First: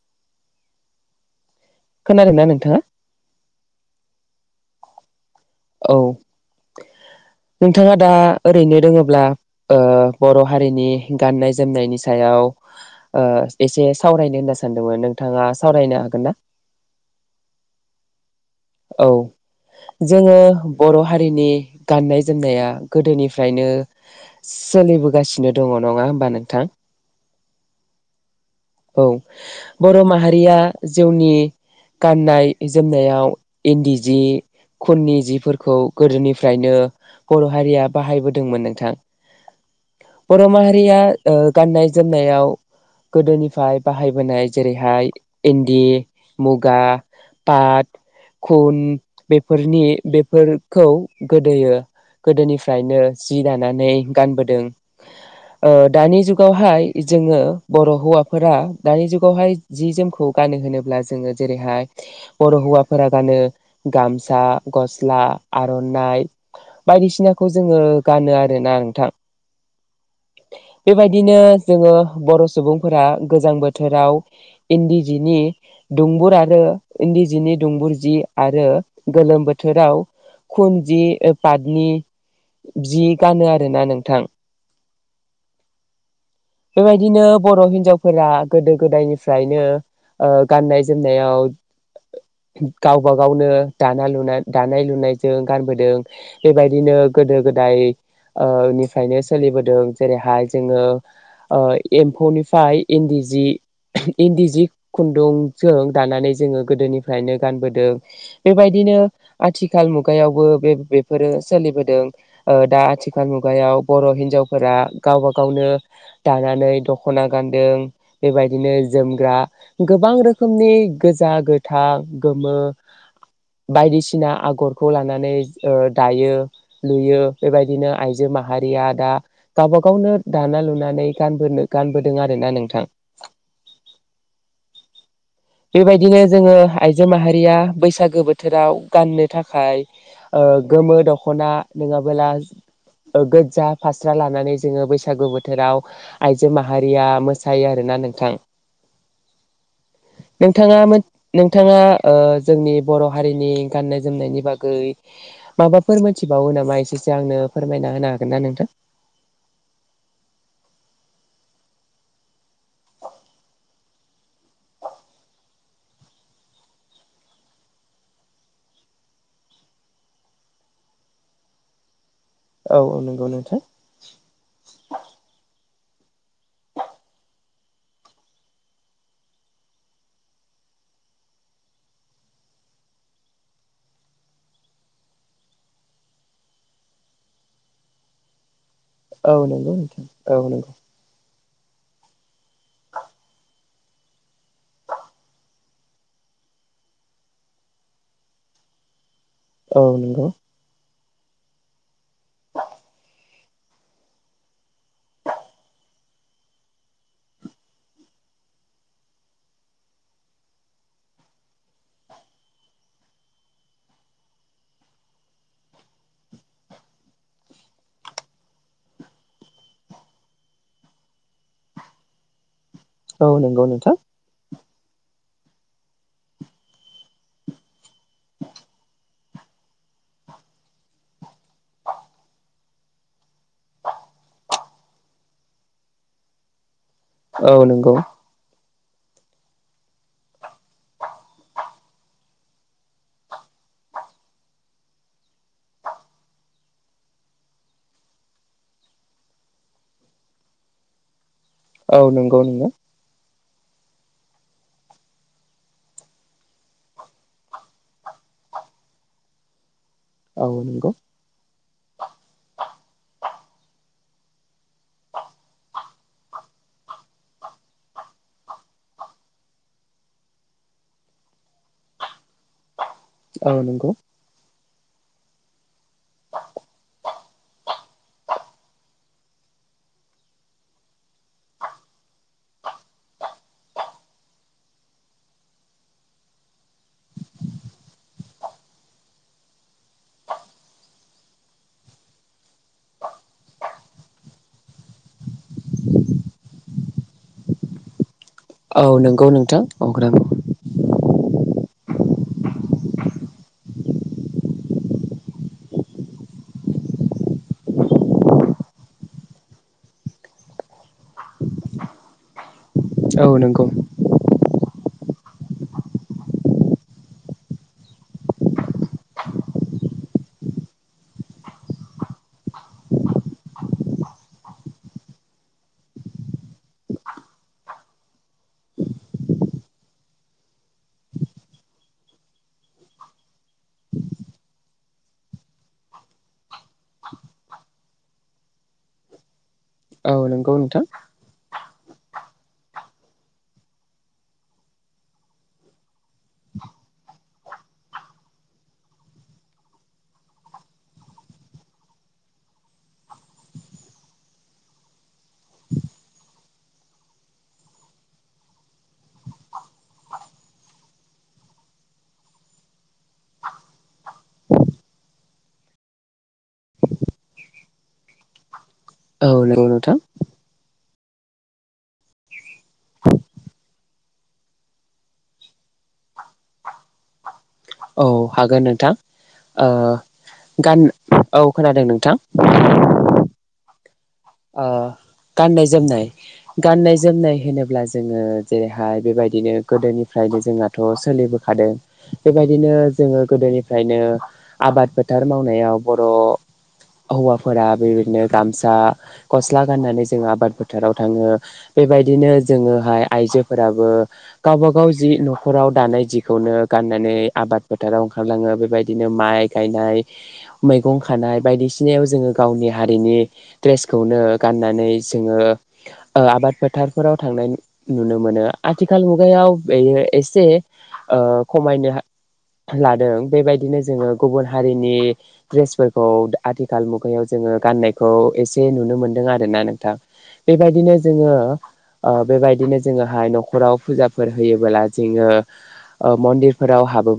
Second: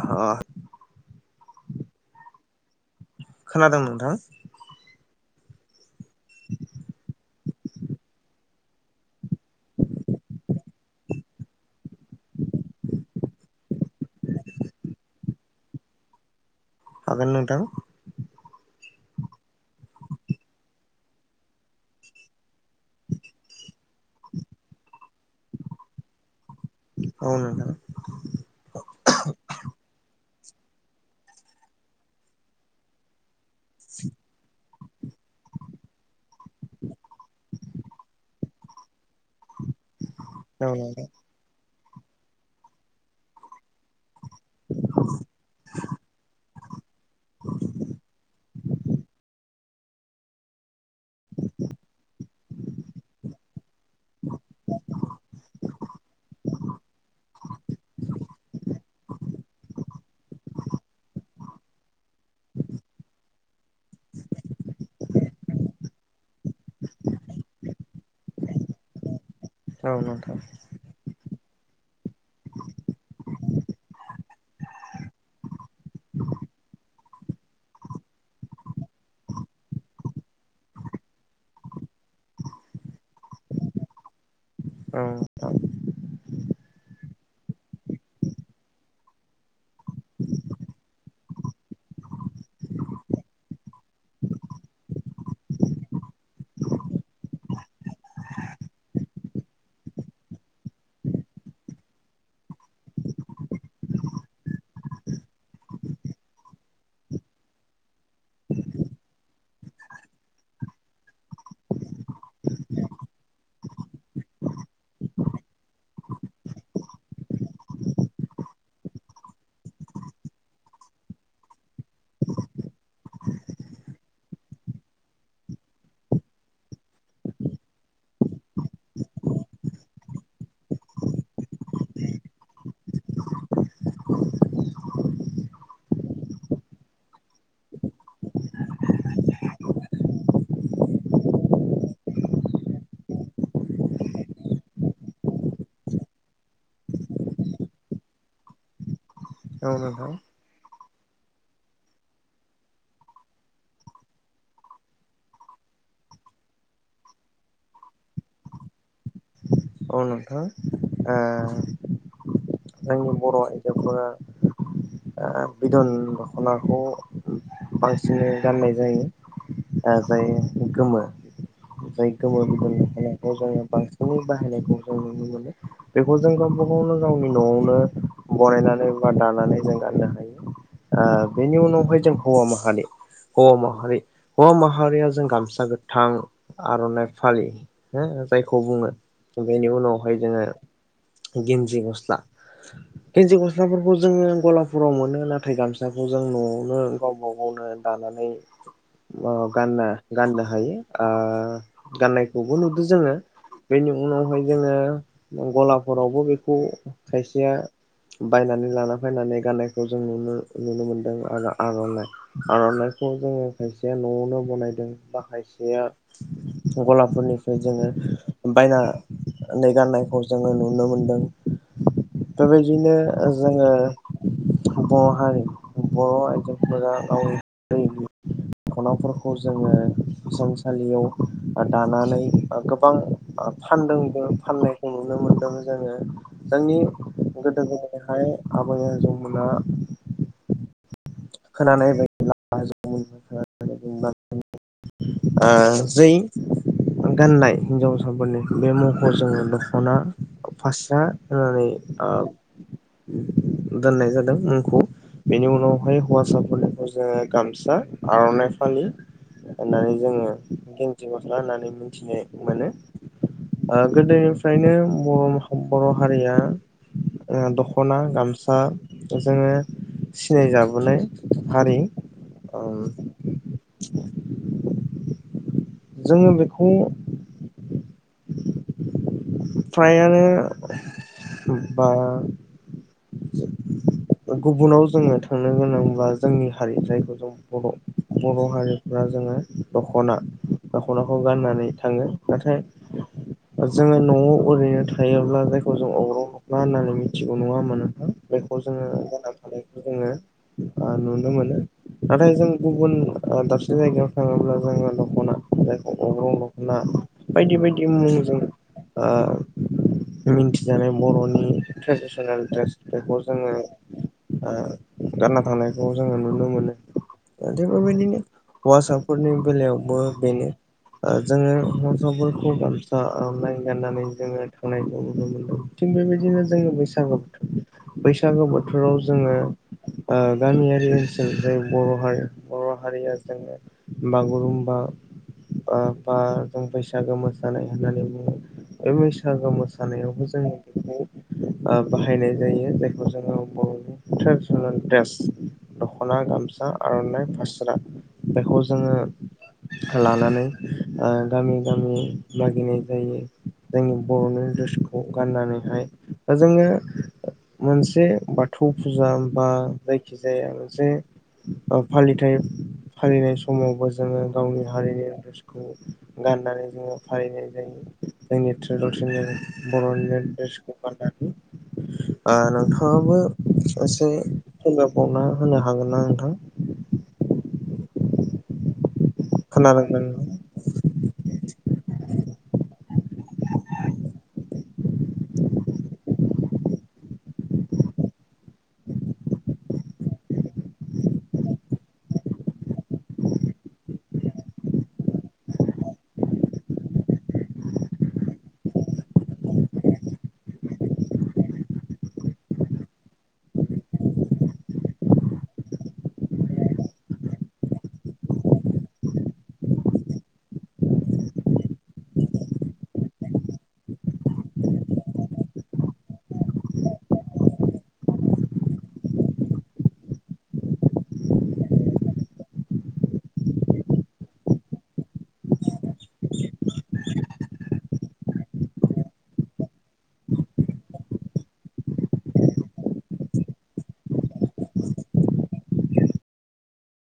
ह खोनादोंना नोंथाङा? खोनादों नोंथां। औ नोंथाङा दा ओरैनो दोङोब्ला ओ बर'हारिनि गाननाय जोमनायनि सायाव ओ एसे सावरायनो होनना सानदोंमोन नोंथाङा सावरायनो हागोन ना? हागोन नोंथां। औ जोङो बर' हारिनि गाननाय जोमनाया गोदोनिफ्रायनो सोलिबो होगासिनो दङ नङा होनोमबा नोंथां। औ नोंथां औ बर' माहा रिया जिउनि गाननाय जोमनायाव इन्दि जि खुननि जिफोरखौ गोदोनिफ्रायनो बर' हारिया बाहायबोदोंमोन नोंथां। बर' औ माहारिया नोंथां ओ गाननाय जोमनायाव गोदोनिफ्राय बाहाय नाय जेरैहाय इन्दि मुग गा पात खुन बेफोरनि बेफोर खौ गोदोयो गोदोनिफ्रायनो जि दानानै गानबोदों ओ दानि जुग दहाय जोङो बर' हौवाफोरा दानि जुगावहाय जि जोमखौ गानो होनोब्ला जोङो जेरैहाय बर' हौवाफोरा गानो गामसा गस्ला आर'नाइ बायदिसिनाखौ जोङो गानो आरोना नोंथां। औ नोंथां। बेबायदिनो जोङो बर' सुबुंफोरा गोजां बोथोराव इन्दि जिनि दुंबुर आरो इन्दि जिनि दुंबुर जि आरो गोलोम बोथोराव खुन जि पातनि जि गानो आरोना नोंथां। औ गानो। बेबायदिनो बर' हिनजावफोरा गोदो गोदायनिफ्रायनो ओ गाननाय जोमनायाव गावबा गावनो दाना लु दानाय लुनायजों गानबोदों बेबायदिनो गोदो गोदाय निफ्रायनो सोलिबोदों जेरैहाय जोङो ओ एम्फौनिफ्राय इन्दि जि इन्दि जि खुन्दुंजों दानानै जोङो गोदोनिफ्रायनो गानबोदों बेबायदिनो आथिखाल मुगायावबो बे बेफोरो सोलिबोदों दा आथिखाल मुगायाव बर' हिन्जावफोरा गावबा गावनो दानानै दख'ना गानदों बेबायदिनो जोमग्रा गोबां रोखोमनि गोजा गोथां गोमो बायदिसिना आगरखौ लानानै ओ दायो लुयो बेबायदिनो आइजो माहारिया दा गावबा गावनो दाना लु नानै गानबोनो गानबोदों आरोना नोंथां। बेबायदिनो जोङो आइजो माहारिया बैसागो बोथोराव गाननो थाखाय ओ गोमो दख'ना नङाबोला गोजा फास्रा लानानै जोङो बैसागु बोथोराव आइजो माहारिया मोसायो आरोना नोंथां। [inaudible] औ नोंथां। नोंथाङा नोंथाङा ओ जोंनि बर' हारिनि गाननाय जोमनायनि बागै माबाफोर मोनथिबावो नामा एसेसो आंनो फोरमायना होनो हागोन ना नोंथां? औ नोंथां ओ जोंनि बर' आइजोफोरा ओ बिदन दख'नाखौ बांसिनै गाननाय जायो ओ जाय गोमो जाय गोमो बिदन औ औ नंगौ दखनाखौ नोंथां जोङो बांसिनै होनायखौ जों नुनो मोनो बेखौ जों गावबा गावनो गावनि न'आवनो बनायनानै बा दानानै जों गाननो हायो ओ बेनि उनावहाय जों हौवा माहारि हौवा माहारि हौवा माहारिया जों गामसा गोथां आर'नाइ फालि हो जायखौ बुङो। औ नोंगौ नोंथां औ नोंगौ। गेनजि गस्ला। गेनजि गस गस्लाफोरखौ जोङो गलाफोराव मोनो नाथाय गामसाखौ जों न'आवनो गावब गावनो दानानै अ औ गानना नंगौ गाननो हायो। ओ गाननायखौबो नुदो जोङो। बेनि उनावहाय जोङो गलाफोरावबो बेखौ खायसेया बायनानै लाना फायनानै गाननायखौ जों नुनो नुनो मोनदों आरो आर'नाइ आर'नाइखौ जोङो खायसेया न'आवनो बनायदों बा खायसेया गलाफोरनिफ्राय जोङो बायना नै गाननायखौ जोङो नुनो मोनदों बेबायद बिदिनो औ नंगौ जोङो नोंथां बर' हारि बर'आइजोेंफोरा गाव नि दखनाफोरखौ जोङो हिसानसालियाव बा दानानै बा गोबां ओ फानदोंबो फाननायखौ नुनो मोनदों जोङो जोंनि औ गोदो नंगौ गोदायहाय आब माने आजौ मोना खोनानाय बायदिब्ला [unintelligible] ओ जै गाननाय हिनजावसाफोरनि बे मुंखौ जो दख'ना फास्रा नुनानैै औ आब नंगौ नोंथां दोननाय जादों मुंखौ बेनि उनावहाय हौवासाफोरनिखौ जोंङो गामसा आर'नाइ फालि होननानै जोंङो औ नंगौ गेनजि गस्ला होननानै मिथिनो मोनो ओ गोदोनिफ्रायनो बर बर' हारिया ओ दख'ना गामसा जोंङो सिनाय जाबोनाय। हारि ओ औ नंगौ जोंङो बेखौ फ्रायानो बा गुबुनाव जोंङो थांनो गोनांब्ला जोंनि हारि जायखौ जों बर' बर' हारिफ्रा जोंङो दख'ना दख'नाखौ गाननानै थांङो नाथाय जोंङो न'आव ओरैनो थायोब्ला जायखौ जों अग्रं दख'ना होननानै मिथिगौ नङा होमबा नोंथां? बेखौ औ जोंङो नंगौ गानना नोंथां थानायखौ औ जोंङो ओ नुनो मोनो। नाथाय जों गुबुन ओ दाबसे जायगायाव थांङोब्ला जोंङो दख'ना जायखौ अं दख'ना बायदि बायदि मुंजों ओ मिन्थिजानाय बर'नि ट्रेदिसनेल द्रेस बेखौ औ जोंङो नंगौ ओ गानना थांनायखौ जोंङो नुनो मोनो थिग बेबायदिनो हौवासाफोरनि बेलायावबो बेनो जोंङो हौवासाफोरखौ गामसा गाननानै जोङो थांनायखौ नुनो मोनदों थिग बेबायदिनो जोङो बैसागु बोथोर बैसागो बोथोराव जोंङो ओ गामियारि ओनसोल जेरै बर' हारि बर' हारिया जोंङो बागुरुमबा ओ बा जों बैसागो मोसानाय होननानै बुंङो। बे बैसागो मोसानायाव औ नंगौ नोंथां ओ बाहायनाय जायो जायखौ जोंङो बर'नि ट्रेडिसनेल दड्रेस दख'ना गामसा आर'नाइ फास्रा बेखौ जोंङो लानानै गामि गामि मागिनाय जायो जोंनि बर'नि ड्रेसखौ गाननानैहाय दा जोंङो मोनसे बाथौ फुजा बा जायखिजाया मोनसे फालिथाय फालिनाय समावबो जोंङो गावनि हारिनि ड्रेसखौ गाननानै जोंङो फालिनाय जायो जोंनि ट्रेडिसेनेल औ नंगौ नोंथां बर'निे द्रेसखौ गान्नानै नोंथाङाबो एसे फोरमायबावना होनो हागोन ना नोंथां औ हागोन नोंथां ओ खोनादों ना नोंथां? गान औ खोनादों नोंथां गाननाय जोमनाय गाननाय जोमनाय होनोब्ला जोङो जेरैहाय बेबायदिनो गोदोनिफ्रायनो जोंनााथ' सोलिबोखादों बेबायदिनो जोंङो गोदोनिफ्रायनो आबाद फोथार मावनायाव बर' हौवाफोरा बेबायदिनो गामसा गस्ला गाननानै जोंङ आबाद फोथाराव थाङो बेबायदिनो जोङोहाय आइजोफोराबो गावब गाव जि न'खराव दानाय जिखौनो गाननानै आबाद फोथाराव ओंखारलाङो बेबायदिनो माइ गायनाय मैगं खानाय बायदिसिनायाव जोंङो गावनि हारिनि दड्रेसखौनो गाननानै जोंङो आबाद फोथारफोराव थांनाय नुनो मोनो आथिखाल मुगायाव बेयो एसे खमायनो लादों बेबायदिनो जोंङो गुबुन हारिनि द्रेसफोरखौ आथिखाल मुगायाव जोंङो गाननायखौ एसे नुनो मोबेबिलन्दों आरो ना नोंथां बेबादिनो जोंडीओ नख'राव फुजाफोर होयोब्ला जोंओ मन्दिर फोराव हाबोब्ला